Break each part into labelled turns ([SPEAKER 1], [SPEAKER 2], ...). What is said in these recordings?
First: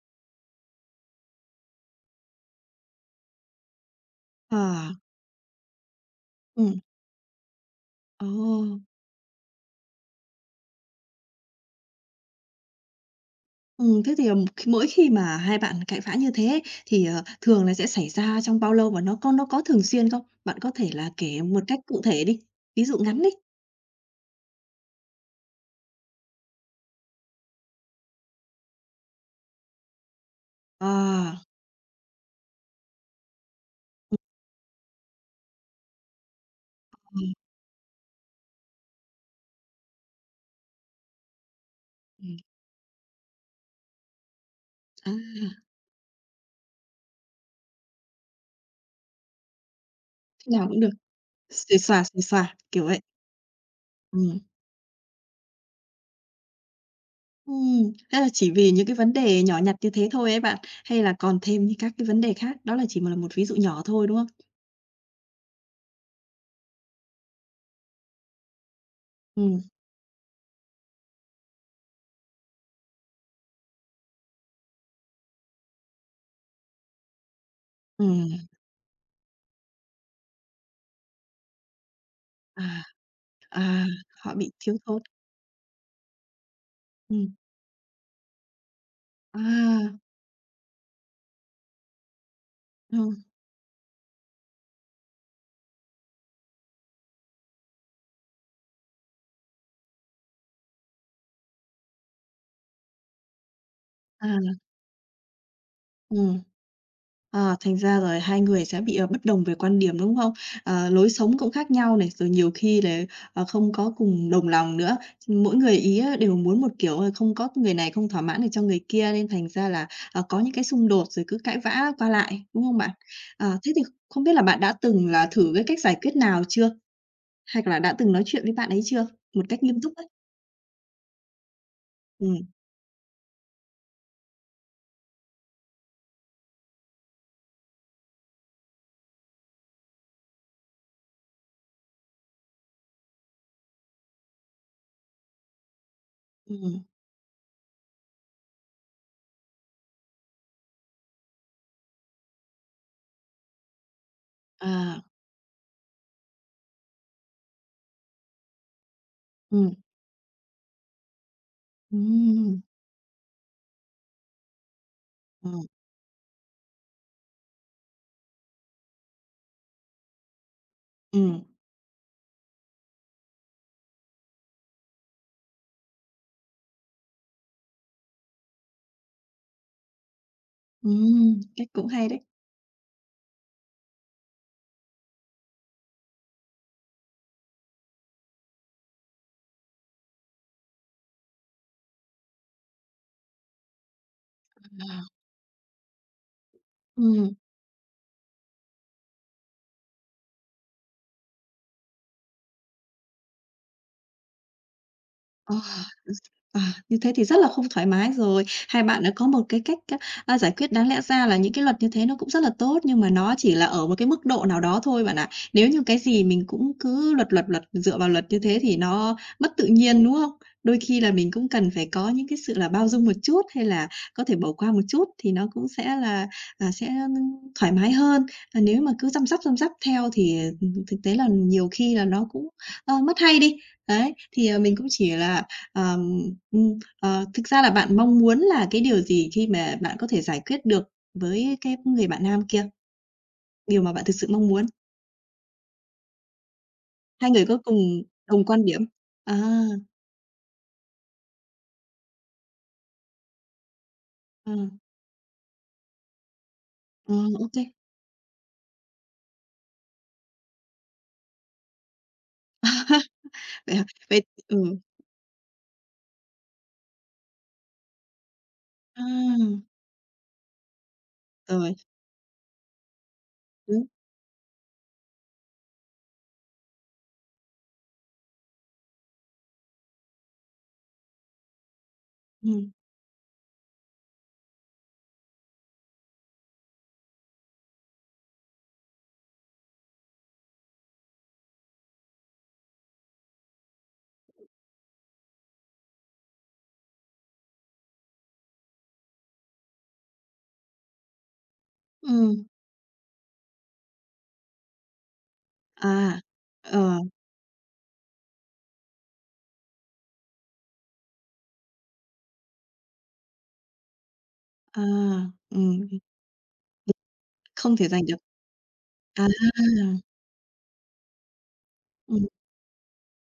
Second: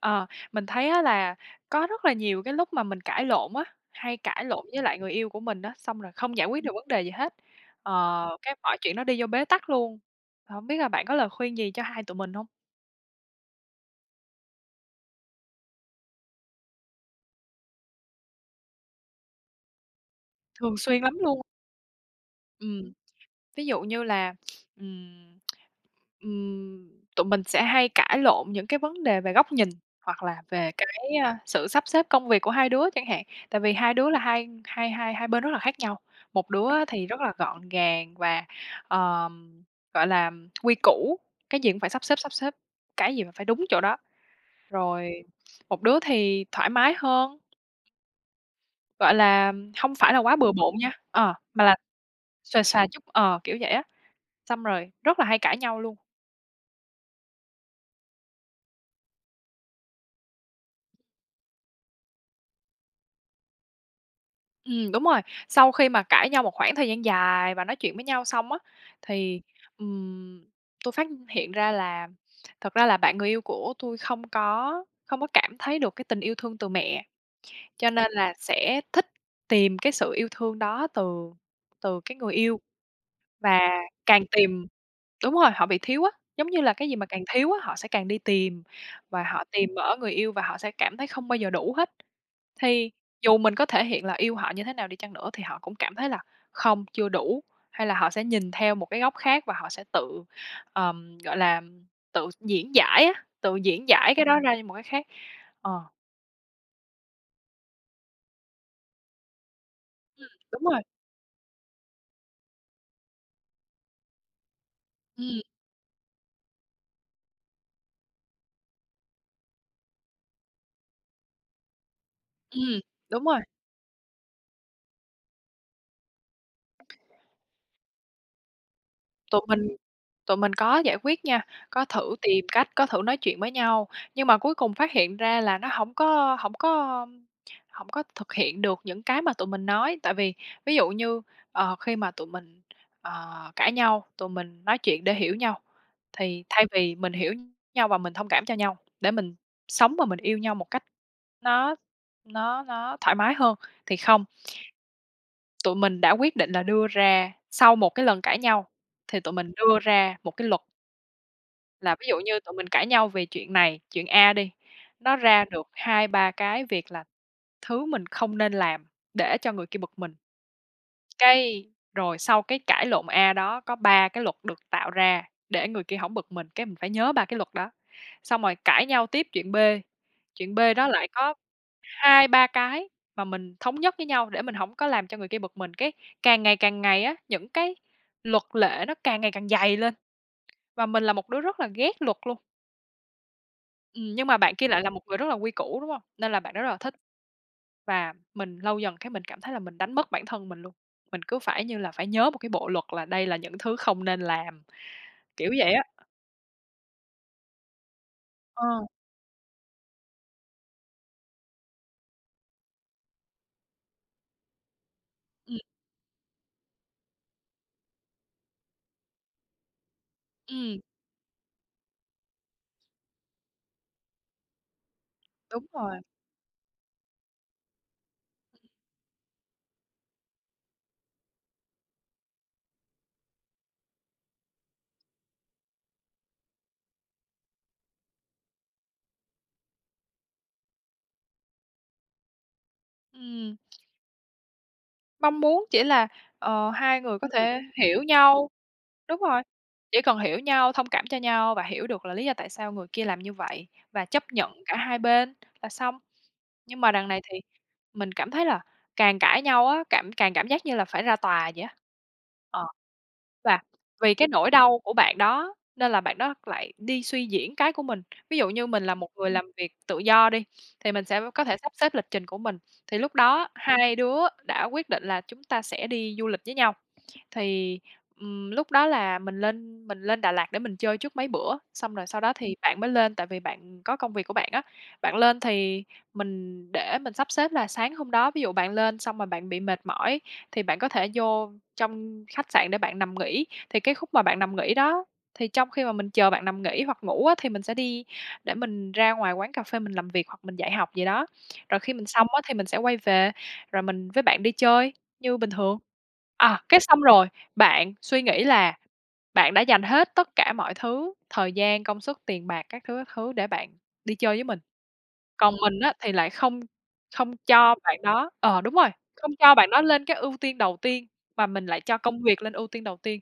[SPEAKER 1] Ờ, mình thấy á là có rất là nhiều cái lúc mà mình cãi lộn á, hay cãi lộn với
[SPEAKER 2] À.
[SPEAKER 1] lại người yêu của mình á, xong rồi không giải quyết được
[SPEAKER 2] Ừ.
[SPEAKER 1] vấn đề gì hết,
[SPEAKER 2] Ồ.
[SPEAKER 1] cái mọi chuyện nó đi vô bế tắc luôn. Không biết là bạn có lời khuyên gì cho hai tụi mình hông?
[SPEAKER 2] Ừ, thế thì, mỗi khi mà hai bạn cãi vã như thế ấy, thì, thường là sẽ xảy ra trong bao lâu và nó có thường xuyên không? Bạn có
[SPEAKER 1] Thường
[SPEAKER 2] thể
[SPEAKER 1] xuyên
[SPEAKER 2] là
[SPEAKER 1] lắm luôn.
[SPEAKER 2] kể một cách cụ thể đi, ví
[SPEAKER 1] Ừm.
[SPEAKER 2] dụ ngắn đi.
[SPEAKER 1] Ví dụ như là, ừm, ừm, tụi mình sẽ hay cãi lộn những cái vấn đề về góc nhìn hoặc là về cái,
[SPEAKER 2] À.
[SPEAKER 1] sự sắp xếp công việc của hai đứa chẳng hạn. Tại vì hai đứa là hai hai hai hai bên rất là khác nhau. Một đứa thì rất
[SPEAKER 2] ừm,
[SPEAKER 1] là gọn gàng và, ờm, gọi là, quy củ, cái gì cũng phải sắp
[SPEAKER 2] ừm,
[SPEAKER 1] xếp, cái gì mà phải đúng chỗ đó.
[SPEAKER 2] à,
[SPEAKER 1] Rồi một đứa thì thoải mái hơn, gọi là, không phải là quá bừa
[SPEAKER 2] Thế nào
[SPEAKER 1] bộn
[SPEAKER 2] cũng được,
[SPEAKER 1] nha, mà là
[SPEAKER 2] xuề xòa,
[SPEAKER 1] xuề
[SPEAKER 2] kiểu
[SPEAKER 1] xòa
[SPEAKER 2] vậy.
[SPEAKER 1] chút, kiểu vậy á.
[SPEAKER 2] Ừ.
[SPEAKER 1] Xong rồi rất là hay cãi nhau luôn.
[SPEAKER 2] Thế là chỉ vì những cái vấn đề nhỏ nhặt như thế thôi ấy bạn, hay là còn thêm những các cái vấn đề khác? Đó là chỉ mà là một ví dụ nhỏ thôi, đúng không?
[SPEAKER 1] Đúng rồi, sau khi mà cãi nhau một khoảng thời gian dài và nói chuyện với nhau xong á, thì,
[SPEAKER 2] Ừ.
[SPEAKER 1] ừm, tui phát hiện ra là thật ra là bạn người yêu của tôi không có cảm thấy được cái tình yêu thương từ mẹ, cho
[SPEAKER 2] Ừ.
[SPEAKER 1] nên là sẽ thích tìm cái sự yêu thương đó từ từ cái người yêu
[SPEAKER 2] À.
[SPEAKER 1] và
[SPEAKER 2] À.
[SPEAKER 1] càng
[SPEAKER 2] Họ bị
[SPEAKER 1] tìm.
[SPEAKER 2] thiếu thốn.
[SPEAKER 1] Đúng rồi, họ bị thiếu á, giống như là cái gì mà càng
[SPEAKER 2] Ừm.
[SPEAKER 1] thiếu á, họ sẽ càng đi tìm và
[SPEAKER 2] À.
[SPEAKER 1] họ tìm ở người yêu và họ sẽ cảm thấy không bao giờ đủ hết. Thì
[SPEAKER 2] Ừm.
[SPEAKER 1] dù mình có thể hiện là yêu họ như thế nào đi chăng nữa thì họ cũng cảm thấy là không, chưa đủ, hay là họ sẽ nhìn theo một cái góc khác và họ sẽ tự, gọi là, tự diễn giải á, tự diễn giải cái đó
[SPEAKER 2] À.
[SPEAKER 1] ra như một cái khác. Ờ,
[SPEAKER 2] Ừm. À, thành ra rồi hai người sẽ bị, bất đồng về quan điểm, đúng không?
[SPEAKER 1] đúng rồi.
[SPEAKER 2] Ờ, lối sống cũng khác nhau này, rồi nhiều khi là, không có cùng đồng lòng nữa.
[SPEAKER 1] Ừm,
[SPEAKER 2] Mỗi người ý á đều muốn một kiểu, không có người này không thỏa mãn được cho người kia nên thành ra là, có những cái xung đột rồi cứ cãi vã qua lại, đúng không
[SPEAKER 1] ừm,
[SPEAKER 2] bạn?
[SPEAKER 1] đúng rồi.
[SPEAKER 2] Ờ, thế thì không biết là bạn đã từng là thử cái cách giải quyết nào chưa? Hay là đã từng nói chuyện với bạn ấy chưa?
[SPEAKER 1] Tụi
[SPEAKER 2] Một cách
[SPEAKER 1] mình
[SPEAKER 2] nghiêm túc ấy.
[SPEAKER 1] tụi mình có giải quyết nha, có thử
[SPEAKER 2] Ừm.
[SPEAKER 1] tìm cách, có thử nói chuyện với nhau, nhưng mà cuối cùng phát hiện ra là nó hổng có thực hiện được những cái mà tụi mình nói. Tại vì ví dụ như, khi mà tụi mình, cãi nhau, tụi mình nói chuyện để hiểu nhau, thì thay
[SPEAKER 2] Ừm.
[SPEAKER 1] vì mình hiểu nhau và mình thông cảm cho nhau, để mình sống và mình yêu nhau một cách nó nó thoải mái hơn, thì không.
[SPEAKER 2] À.
[SPEAKER 1] Tụi mình đã quyết định là đưa ra sau một cái lần cãi nhau, thì tụi mình
[SPEAKER 2] ừm,
[SPEAKER 1] đưa ra một cái luật là ví dụ như tụi
[SPEAKER 2] ừm.
[SPEAKER 1] mình cãi nhau về chuyện này, chuyện A đi, nó ra
[SPEAKER 2] Ừm.
[SPEAKER 1] được hai ba cái việc là thứ mình không nên làm để cho người kia bực mình.
[SPEAKER 2] Ừm.
[SPEAKER 1] Cái rồi sau cái cãi lộn A đó có 3 cái luật được tạo ra để người kia hổng bực mình, cái mình phải nhớ 3 cái luật đó. Xong rồi cãi nhau tiếp chuyện B đó lại có
[SPEAKER 2] Ừm, cách cũng hay đấy.
[SPEAKER 1] 2 3 cái mà mình thống nhất với nhau để mình hổng có làm cho người kia bực mình, cái càng ngày á, những cái luật lệ nó càng ngày càng dày lên và mình là một đứa rất là ghét luật luôn. Nhưng mà bạn kia lại là một người rất là quy củ, đúng hông? Nên là bạn đó rất là thích
[SPEAKER 2] Ừm.
[SPEAKER 1] và mình lâu dần cái mình cảm thấy là mình đánh mất bản thân mình luôn. Mình cứ phải như là phải nhớ một cái bộ luật là đây là những thứ không nên làm, kiểu
[SPEAKER 2] Ờ.
[SPEAKER 1] vậy á.
[SPEAKER 2] À, như thế thì rất là không thoải mái rồi.
[SPEAKER 1] Ờ,
[SPEAKER 2] Hai bạn đã có một cái cách á, giải quyết đáng lẽ ra là những cái luật như thế nó cũng rất là tốt, nhưng mà nó chỉ là ở một cái mức độ nào đó thôi bạn ạ.
[SPEAKER 1] ừm,
[SPEAKER 2] Nếu như cái gì mình cũng cứ luật, luật, luật, dựa vào luật như thế thì nó mất tự nhiên, đúng không? Đôi
[SPEAKER 1] ừm,
[SPEAKER 2] khi là mình cũng cần phải có những cái sự là bao dung một chút, hay là có thể bỏ qua một chút thì nó
[SPEAKER 1] đúng
[SPEAKER 2] cũng sẽ
[SPEAKER 1] rồi.
[SPEAKER 2] là, à, sẽ, thoải mái hơn. À, nếu mà cứ chăm sóc theo thì, thực tế là nhiều khi là nó cũng, mất hay đi. Đấy, thì, ờ, mình cũng chỉ là, ờm Thực ra là bạn mong muốn là cái điều gì khi mà bạn có thể giải quyết được với cái người bạn nam kia?
[SPEAKER 1] Ừm,
[SPEAKER 2] Điều mà bạn thực sự mong muốn?
[SPEAKER 1] mong muốn chỉ là, hai người có
[SPEAKER 2] Hai người có
[SPEAKER 1] thể
[SPEAKER 2] cùng
[SPEAKER 1] hiểu
[SPEAKER 2] đồng
[SPEAKER 1] nhau.
[SPEAKER 2] quan điểm?
[SPEAKER 1] Đúng
[SPEAKER 2] À.
[SPEAKER 1] rồi, chỉ cần hiểu nhau, thông cảm cho nhau và hiểu được là lý do tại sao người kia làm như vậy và chấp nhận
[SPEAKER 2] ờ,
[SPEAKER 1] cả hai bên là xong. Nhưng mà đằng
[SPEAKER 2] ờ,
[SPEAKER 1] này thì
[SPEAKER 2] Ô kê.
[SPEAKER 1] mình cảm thấy là càng cãi nhau á, cảm càng cảm giác như là phải ra tòa vậy á. Ờ. Và
[SPEAKER 2] Vậy hả?
[SPEAKER 1] vì cái nỗi
[SPEAKER 2] Ừ.
[SPEAKER 1] đau của bạn đó nên là bạn đó lại đi suy diễn cái của mình. Ví dụ như mình là
[SPEAKER 2] A.
[SPEAKER 1] một người làm việc tự do đi, thì mình sẽ có thể sắp
[SPEAKER 2] Rồi.
[SPEAKER 1] xếp lịch trình của mình, thì lúc đó
[SPEAKER 2] Đúng.
[SPEAKER 1] hai đứa đã quyết định là chúng ta sẽ đi du lịch với nhau. Thì, lúc đó là mình lên Đà Lạt để mình chơi trước mấy bữa, xong rồi sau đó thì
[SPEAKER 2] Ừm.
[SPEAKER 1] bạn mới lên tại vì bạn có công việc của bạn á. Bạn lên thì mình để mình sắp xếp là sáng hôm đó ví dụ bạn lên xong mà bạn bị mệt mỏi thì bạn có thể vô trong khách sạn để bạn nằm nghỉ. Thì cái khúc mà bạn nằm nghỉ đó, thì trong khi mà mình chờ bạn nằm nghỉ hoặc ngủ á, thì mình sẽ đi để mình ra ngoài quán cà phê mình làm việc hoặc mình dạy học gì đó. Rồi khi mình xong á,
[SPEAKER 2] Ừm.
[SPEAKER 1] thì mình sẽ quay về, rồi mình với bạn đi chơi như bình thường.
[SPEAKER 2] À.
[SPEAKER 1] À, cái
[SPEAKER 2] Ờ.
[SPEAKER 1] xong rồi bạn suy nghĩ là bạn đã dành hết tất cả mọi thứ, thời gian, công sức, tiền bạc các thứ để bạn đi chơi với mình.
[SPEAKER 2] À.
[SPEAKER 1] Còn
[SPEAKER 2] Ừm,
[SPEAKER 1] mình á thì lại không không cho
[SPEAKER 2] không thể
[SPEAKER 1] bạn
[SPEAKER 2] giành được.
[SPEAKER 1] đó, đúng rồi,
[SPEAKER 2] À.
[SPEAKER 1] không cho bạn đó lên cái ưu tiên đầu tiên, mà mình lại cho công
[SPEAKER 2] Ừm.
[SPEAKER 1] việc lên ưu tiên đầu tiên,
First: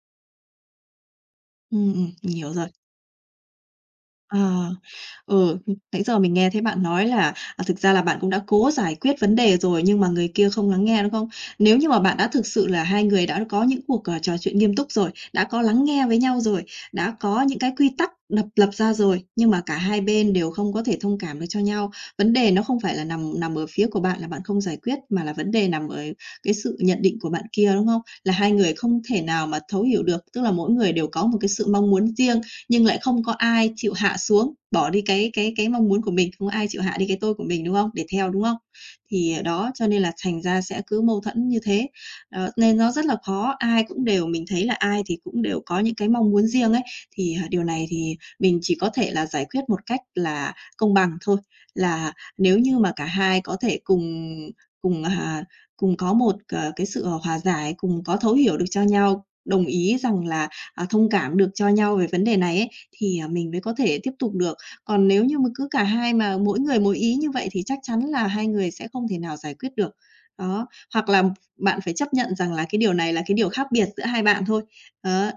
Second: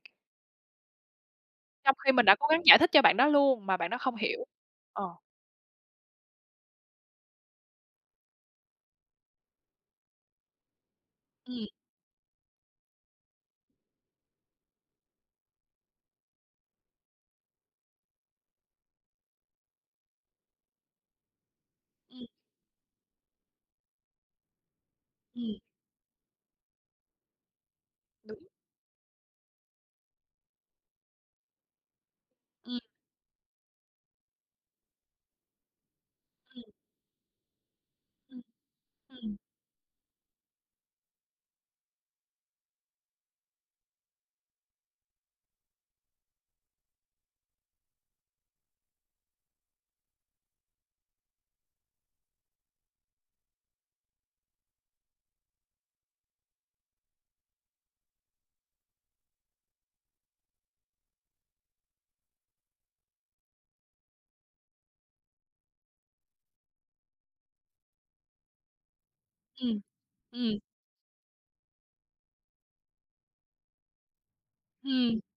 [SPEAKER 2] Ừm.
[SPEAKER 1] trong
[SPEAKER 2] Ừm,
[SPEAKER 1] khi mình
[SPEAKER 2] mình
[SPEAKER 1] đã cố
[SPEAKER 2] hiểu
[SPEAKER 1] gắng
[SPEAKER 2] rồi.
[SPEAKER 1] giải thích cho bạn đó luôn mà bạn đó không hiểu.
[SPEAKER 2] À.
[SPEAKER 1] Ờ,
[SPEAKER 2] ừ, Nãy giờ mình nghe thấy bạn nói là, thực ra là bạn cũng đã cố giải quyết vấn đề rồi nhưng mà người kia không lắng nghe, đúng không?
[SPEAKER 1] ừm,
[SPEAKER 2] Nếu như mà bạn đã thực sự là hai người đã có những cuộc, trò chuyện nghiêm túc rồi, đã có lắng nghe với nhau rồi, đã có những cái quy tắc đập lập ra rồi, nhưng mà cả hai bên đều không có thể thông cảm được cho nhau.
[SPEAKER 1] ừm,
[SPEAKER 2] Vấn đề nó không phải là nằm nằm ở phía của bạn là bạn không giải quyết, mà là vấn
[SPEAKER 1] ừm,
[SPEAKER 2] đề nằm ở cái sự nhận định của bạn kia, đúng không? Là
[SPEAKER 1] đúng,
[SPEAKER 2] hai người không thể nào mà thấu hiểu được, tức là mỗi người đều có một cái sự mong muốn riêng
[SPEAKER 1] ừm,
[SPEAKER 2] nhưng lại không có ai chịu hạ xuống bỏ đi cái mong muốn của mình không có ai
[SPEAKER 1] ừm,
[SPEAKER 2] chịu hạ đi cái tôi của mình đúng không để theo
[SPEAKER 1] ừm,
[SPEAKER 2] đúng không thì
[SPEAKER 1] ừm,
[SPEAKER 2] đó cho nên là thành ra sẽ cứ mâu thuẫn như thế, nên nó rất là khó ai cũng đều mình thấy là ai thì cũng đều có những cái mong muốn riêng ấy thì điều này thì mình chỉ có thể là giải quyết một cách là công bằng thôi là nếu như mà cả hai có thể cùng cùng à, cùng có một cái sự hòa giải cùng có thấu hiểu được cho nhau đồng ý rằng là thông cảm được cho nhau về vấn đề này ấy, thì, mình mới có thể tiếp tục được. Còn nếu như mà cứ cả hai mà mỗi người mỗi ý như vậy thì chắc chắn là hai người sẽ không thể nào giải quyết
[SPEAKER 1] ừm,
[SPEAKER 2] được.
[SPEAKER 1] ừm,
[SPEAKER 2] Đó, hoặc là bạn phải chấp nhận rằng là cái điều này là cái điều khác biệt giữa hai bạn thôi.
[SPEAKER 1] ừm.
[SPEAKER 2] Đó,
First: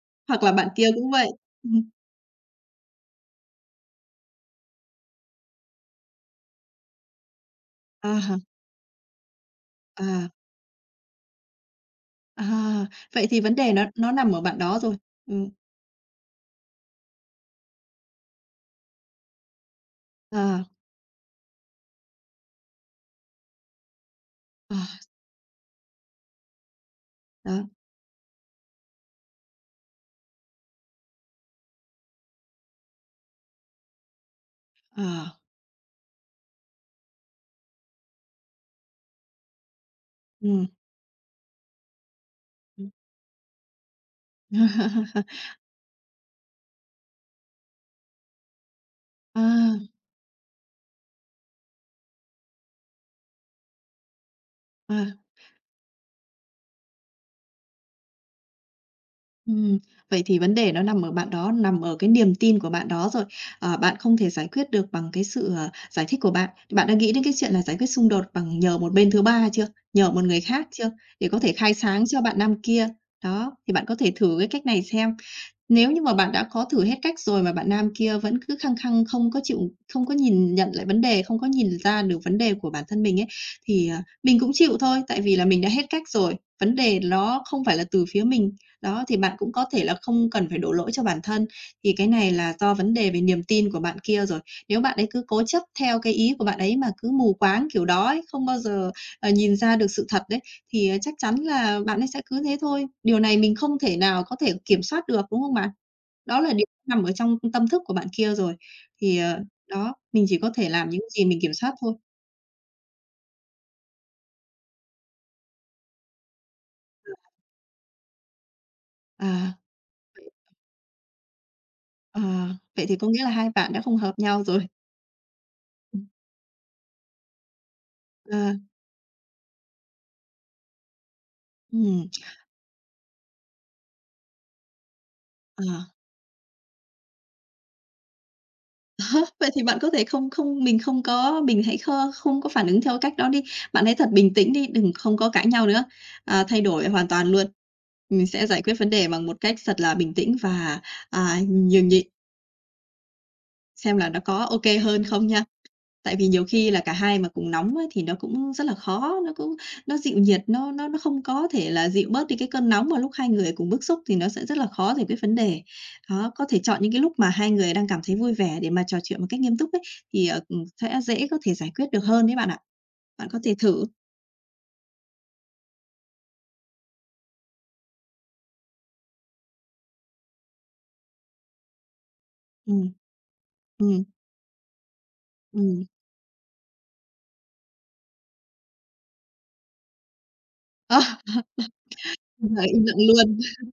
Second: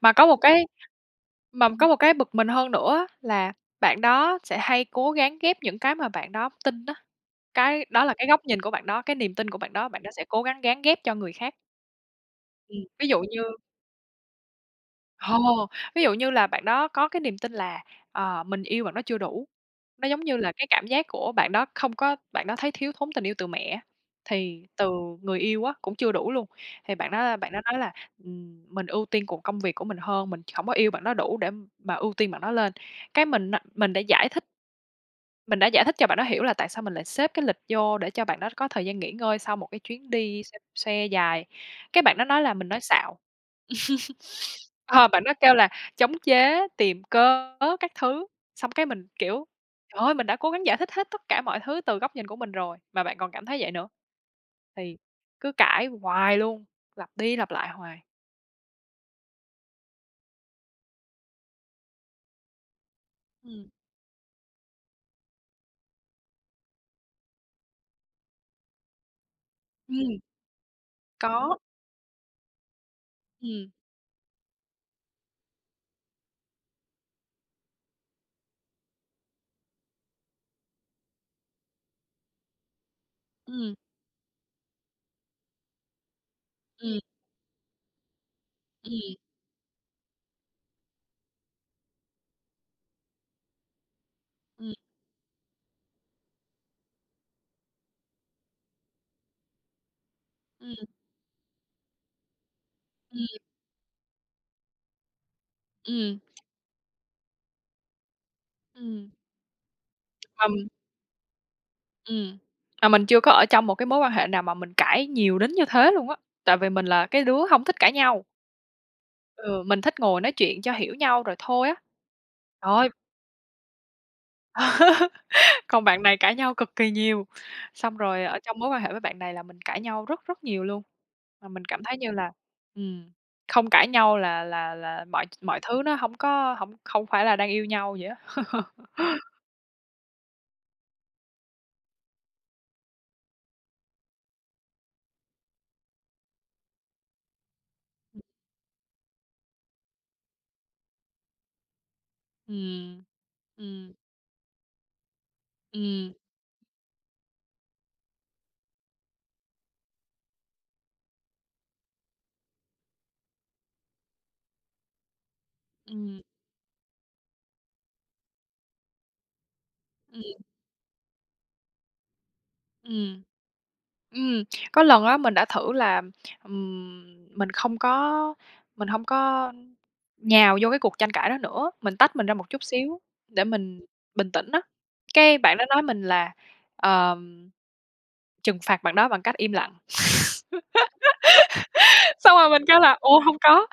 [SPEAKER 1] Mà có một
[SPEAKER 2] hoặc là
[SPEAKER 1] cái
[SPEAKER 2] bạn kia cũng vậy.
[SPEAKER 1] mà
[SPEAKER 2] Ừm.
[SPEAKER 1] có một cái bực mình hơn nữa á là bạn đó sẽ hay cố gắng ghép những cái mà bạn đó tin á, cái đó là cái
[SPEAKER 2] À.
[SPEAKER 1] góc nhìn của bạn đó, cái niềm tin của bạn đó sẽ
[SPEAKER 2] À.
[SPEAKER 1] cố gắng gán ghép cho người khác.
[SPEAKER 2] À,
[SPEAKER 1] Ví dụ
[SPEAKER 2] vậy thì
[SPEAKER 1] như
[SPEAKER 2] vấn đề nó nằm ở bạn đó rồi. Ừm.
[SPEAKER 1] ồ! Ví dụ như là bạn đó có cái niềm tin là, mình yêu bạn đó chưa đủ, nó giống như là
[SPEAKER 2] À.
[SPEAKER 1] cái cảm giác của bạn đó không có bạn đó thấy thiếu thốn tình yêu từ mẹ á, thì
[SPEAKER 2] À.
[SPEAKER 1] từ người yêu á cũng chưa đủ luôn. Thì bạn đó
[SPEAKER 2] Đó.
[SPEAKER 1] nói là, mình ưu tiên cuộc công việc của mình hơn, mình hổng có yêu bạn đó đủ để mà ưu tiên bạn đó lên. Cái mình á mình đã giải thích
[SPEAKER 2] À.
[SPEAKER 1] mình đã giải thích cho bạn đó hiểu là tại sao mình lại xếp cái lịch vô để cho bạn đó có thời gian nghỉ ngơi sau một cái chuyến đi xe
[SPEAKER 2] Ừm.
[SPEAKER 1] xe dài. Cái bạn đó nói là mình nói xạo. Ờ, bạn đó kêu là chống chế, tìm cớ các thứ, xong cái mình, kiểu,
[SPEAKER 2] À.
[SPEAKER 1] trời ơi, mình đã cố gắng giải thích hết tất cả mọi thứ từ góc nhìn của mình rồi, mà bạn còn cảm thấy vậy nữa, thì
[SPEAKER 2] À.
[SPEAKER 1] cứ cãi hoài luôn, lặp đi lặp lại hoài.
[SPEAKER 2] Ừm, vậy thì vấn đề nó nằm ở bạn đó, nằm ở cái niềm tin của bạn đó rồi.
[SPEAKER 1] Ừm,
[SPEAKER 2] Ờ, bạn không thể giải quyết được bằng cái sự, giải thích của bạn. Bạn đã nghĩ đến cái chuyện là giải quyết xung đột bằng nhờ một bên thứ ba chưa? Nhờ
[SPEAKER 1] ừm,
[SPEAKER 2] một người khác chưa? Để có thể
[SPEAKER 1] có,
[SPEAKER 2] khai sáng cho bạn nam kia. Đó,
[SPEAKER 1] ừm,
[SPEAKER 2] thì bạn có thể thử cái cách này xem. Nếu như mà bạn đã có thử hết cách rồi mà bạn nam kia vẫn cứ khăng khăng không có chịu không có nhìn nhận lại vấn đề, không có nhìn ra được vấn đề của bản thân mình ấy,
[SPEAKER 1] ừm,
[SPEAKER 2] thì, mình cũng chịu thôi, tại vì là mình đã hết cách rồi, vấn đề
[SPEAKER 1] ừm,
[SPEAKER 2] ló không phải là từ phía mình. Đó,
[SPEAKER 1] ừm,
[SPEAKER 2] thì bạn cũng có thể là không cần phải đổ lỗi cho bản thân, thì cái này là do vấn đề về niềm tin của bạn kia rồi.
[SPEAKER 1] ừm,
[SPEAKER 2] Nếu bạn ấy cứ cố chấp theo cái ý của bạn ấy mà cứ mù quáng kiểu đó ấy, không bao giờ, nhìn ra được sự thật đấy
[SPEAKER 1] ừm,
[SPEAKER 2] thì, chắc chắn là bạn ấy sẽ cứ thế thôi. Điều này
[SPEAKER 1] ừm,
[SPEAKER 2] mình không thể nào có thể kiểm soát được, đúng không bạn?
[SPEAKER 1] ừm,
[SPEAKER 2] Đó là điều nằm ở trong tâm thức của bạn kia rồi.
[SPEAKER 1] ừm,
[SPEAKER 2] Thì, đó, mình chỉ
[SPEAKER 1] mà
[SPEAKER 2] có thể
[SPEAKER 1] mình
[SPEAKER 2] làm những gì mình kiểm soát thôi.
[SPEAKER 1] ừm, mà mình chưa có ở trong một cái mối quan hệ nào mà mình cãi nhiều đến như thế luôn á, tại vì mình là cái đứa hông thích cãi nhau,
[SPEAKER 2] À,
[SPEAKER 1] ừ, mình thích ngồi
[SPEAKER 2] vậy
[SPEAKER 1] nói chuyện cho hiểu nhau rồi thôi á.
[SPEAKER 2] ờ,
[SPEAKER 1] Trời
[SPEAKER 2] vậy
[SPEAKER 1] ơi!
[SPEAKER 2] thì có nghĩa là hai bạn đã không hợp nhau rồi.
[SPEAKER 1] Còn
[SPEAKER 2] Ừm.
[SPEAKER 1] bạn này cãi nhau cực kỳ nhiều, xong rồi ở
[SPEAKER 2] Ờ.
[SPEAKER 1] trong mối quan hệ với bạn này là mình cãi nhau rất rất nhiều luôn, mà mình cảm thấy
[SPEAKER 2] Ừm.
[SPEAKER 1] như là, ừm, không cãi nhau là mọi mọi
[SPEAKER 2] Ờ.
[SPEAKER 1] thứ nó hổng có hổng không phải là đang yêu nhau vậy á.
[SPEAKER 2] Hả? Vậy thì bạn có thể không không mình không có mình hãy kho không có phản ứng theo cách đó đi. Bạn hãy thật bình tĩnh đi, đừng không có cãi nhau nữa, thay đổi hoàn toàn luôn. Mình sẽ giải quyết vấn đề bằng một cách thật là bình tĩnh và, nhường nhịn
[SPEAKER 1] Ừm, ừm,
[SPEAKER 2] xem là nó có ô kê hơn không nha.
[SPEAKER 1] ừm,
[SPEAKER 2] Tại vì nhiều khi là cả hai mà cùng nóng ấy thì nó cũng rất là khó, nó cũng nó dịu nhiệt, nó không có thể là dịu bớt đi cái cơn nóng mà lúc hai người cùng bức xúc thì nó sẽ rất là khó giải quyết vấn đề.
[SPEAKER 1] ừm,
[SPEAKER 2] Đó, có thể chọn những cái lúc mà hai người đang cảm thấy vui vẻ để mà trò chuyện một cách nghiêm túc ấy, thì,
[SPEAKER 1] ừm,
[SPEAKER 2] sẽ dễ có thể giải quyết được hơn đấy bạn ạ.
[SPEAKER 1] ừm.
[SPEAKER 2] Bạn có thể thử.
[SPEAKER 1] Ừm, có lần á mình đã thử là, mình không có mình hông có nhào vô cái cuộc tranh cãi đó nữa, mình tách mình ra một chút
[SPEAKER 2] Ừm.
[SPEAKER 1] xíu để mình
[SPEAKER 2] Ừm.
[SPEAKER 1] bình tĩnh á. Cái bạn đó nói
[SPEAKER 2] Ừm.
[SPEAKER 1] mình là, ờm, trừng phạt bạn đó bằng cách im lặng.
[SPEAKER 2] Ờ,
[SPEAKER 1] Xong rồi
[SPEAKER 2] giờ
[SPEAKER 1] mình kêu
[SPEAKER 2] im
[SPEAKER 1] là
[SPEAKER 2] lặng
[SPEAKER 1] "Ủa, hông
[SPEAKER 2] luôn.
[SPEAKER 1] có."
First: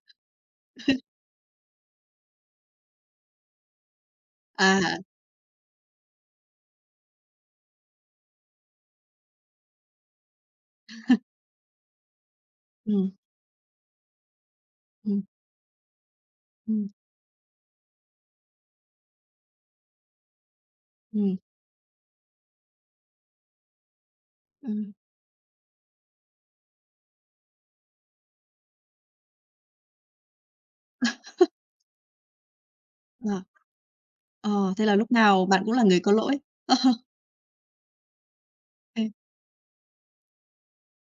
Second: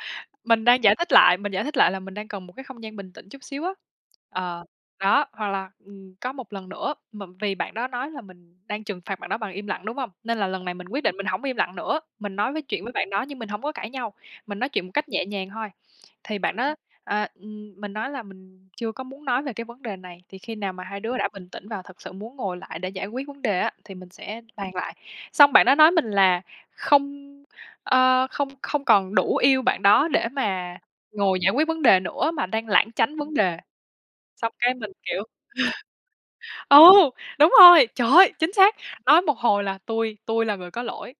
[SPEAKER 1] Mình đang giải thích lại, là mình đang cần một cái không gian bình tĩnh chút xíu á. Ờ,
[SPEAKER 2] À.
[SPEAKER 1] đó, hoặc là, có một lần nữa, mà vì bạn đó nói là mình đang trừng phạt bạn đó bằng im lặng, đúng hông? Nên là lần này mình quyết định mình hổng im lặng nữa, mình nói với chuyện với bạn
[SPEAKER 2] Ừm.
[SPEAKER 1] đó nhưng mình hổng có cãi nhau, mình nói chuyện một cách
[SPEAKER 2] Ừm.
[SPEAKER 1] nhẹ nhàng thôi. Thì bạn đó,
[SPEAKER 2] Ừm.
[SPEAKER 1] à, mình nói là mình chưa có muốn nói về cái vấn đề này, thì khi nào mà hai đứa đã
[SPEAKER 2] Ừm.
[SPEAKER 1] bình tĩnh và thật sự muốn ngồi lại để giải quyết vấn đề á, thì mình sẽ bàn
[SPEAKER 2] Ừm.
[SPEAKER 1] lại. Xong bạn đó nói mình là không. Ờ, không không còn đủ yêu bạn đó để mà ngồi giải quyết vấn đề nữa mà đang lảng tránh vấn
[SPEAKER 2] Ờ.
[SPEAKER 1] đề, xong
[SPEAKER 2] Ờ,
[SPEAKER 1] cái
[SPEAKER 2] thế
[SPEAKER 1] mình,
[SPEAKER 2] là lúc
[SPEAKER 1] kiểu
[SPEAKER 2] nào bạn cũng là người có lỗi.
[SPEAKER 1] ừ,
[SPEAKER 2] Ờ.
[SPEAKER 1] đúng rồi, trời ơi, chính xác. Nói một hồi là "Tui tui là người có lỗi",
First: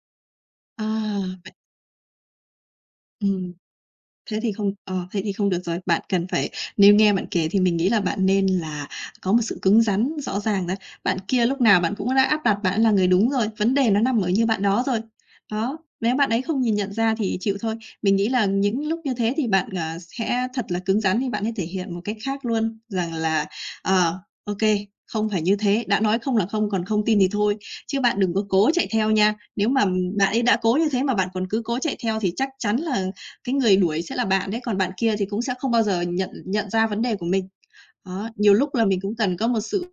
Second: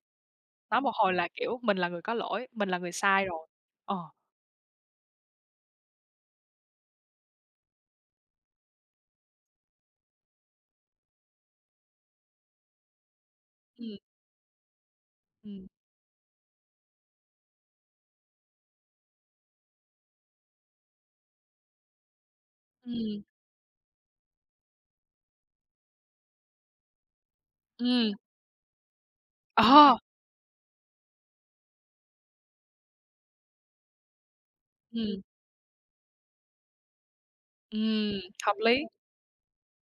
[SPEAKER 1] nói
[SPEAKER 2] À,
[SPEAKER 1] một hồi là,
[SPEAKER 2] vậy
[SPEAKER 1] kiểu, "Mình là người có lỗi, mình là người sai rồi."
[SPEAKER 2] ừm.
[SPEAKER 1] Ờ,
[SPEAKER 2] Thế thì không được rồi. Bạn cần phải Nếu nghe bạn kể thì mình nghĩ là bạn nên là có một sự cứng rắn rõ ràng đấy. Bạn kia lúc nào bạn cũng đã áp đặt bạn ấy là người đúng rồi, vấn đề
[SPEAKER 1] ừm,
[SPEAKER 2] nó nằm ở như bạn đó rồi.
[SPEAKER 1] ừm,
[SPEAKER 2] Đó, nếu bạn ấy không nhìn nhận ra thì chịu thôi. Mình nghĩ là những lúc như thế thì bạn, sẽ thật là cứng rắn thì bạn ấy thể hiện một cách khác luôn, rằng
[SPEAKER 1] ừm,
[SPEAKER 2] là, ờ, ô không phải như thế, đã nói không là không, còn không tin thì thôi, chứ
[SPEAKER 1] ừm,
[SPEAKER 2] bạn đừng có cố chạy theo nha. Nếu mà
[SPEAKER 1] ờ,
[SPEAKER 2] bạn ấy đã cố như thế mà bạn còn cứ cố chạy theo thì chắc chắn là cái người đuổi sẽ là bạn đấy, còn bạn kia
[SPEAKER 1] ừm,
[SPEAKER 2] thì cũng sẽ không bao giờ nhận nhận ra vấn đề của mình.
[SPEAKER 1] ừm,
[SPEAKER 2] Đó, nhiều
[SPEAKER 1] hợp
[SPEAKER 2] lúc
[SPEAKER 1] lý,
[SPEAKER 2] là mình cũng cần có một sự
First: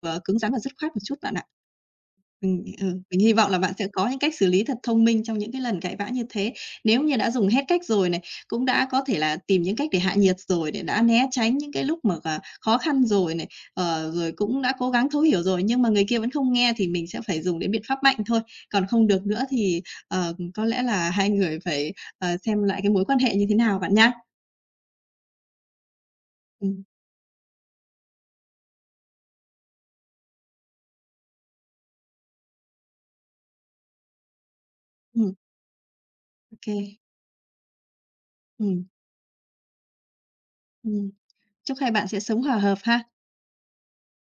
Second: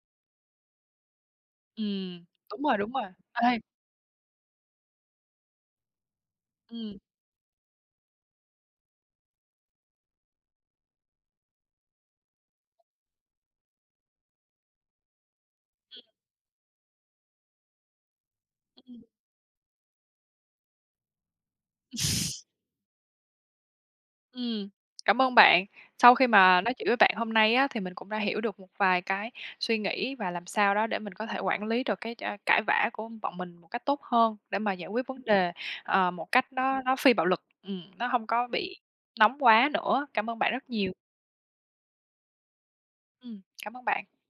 [SPEAKER 2] ờ, cứng rắn và dứt khoát một chút bạn ạ.
[SPEAKER 1] ừm, đúng rồi, đúng rồi.
[SPEAKER 2] Mình hy
[SPEAKER 1] Ê,
[SPEAKER 2] vọng là bạn sẽ có những cách xử lý thật thông minh trong những cái lần cãi vã như thế.
[SPEAKER 1] ừm,
[SPEAKER 2] Nếu như đã dùng hết cách rồi này, cũng đã có thể là tìm những cách để hạ nhiệt rồi, để đã né tránh những cái lúc mà, khó khăn rồi này, rồi cũng đã cố gắng thấu hiểu rồi, nhưng mà người kia vẫn không nghe thì mình sẽ phải dùng đến biện pháp mạnh thôi. Còn
[SPEAKER 1] ừm.
[SPEAKER 2] không được nữa thì, có lẽ là hai người phải, xem lại cái mối quan hệ như thế nào bạn nhá.
[SPEAKER 1] Ừm, cảm ơn bạn. Sau khi mà nói
[SPEAKER 2] Ừm.
[SPEAKER 1] chuyện với bạn hôm nay á, thì mình cũng đã hiểu được một vài cái suy nghĩ và làm sao đó để mình có thể quản lý được cái, cãi vã của bọn mình một cách tốt hơn để mà giải quyết vấn
[SPEAKER 2] Ừm.
[SPEAKER 1] đề, một cách
[SPEAKER 2] Ô kê.
[SPEAKER 1] nó phi bạo lực, nó không có bị
[SPEAKER 2] Ừm.
[SPEAKER 1] nóng quá nữa. Cảm ơn bạn rất nhiều.
[SPEAKER 2] Chúc hai bạn sẽ sống hòa hợp ha.
[SPEAKER 1] Cảm ơn bạn.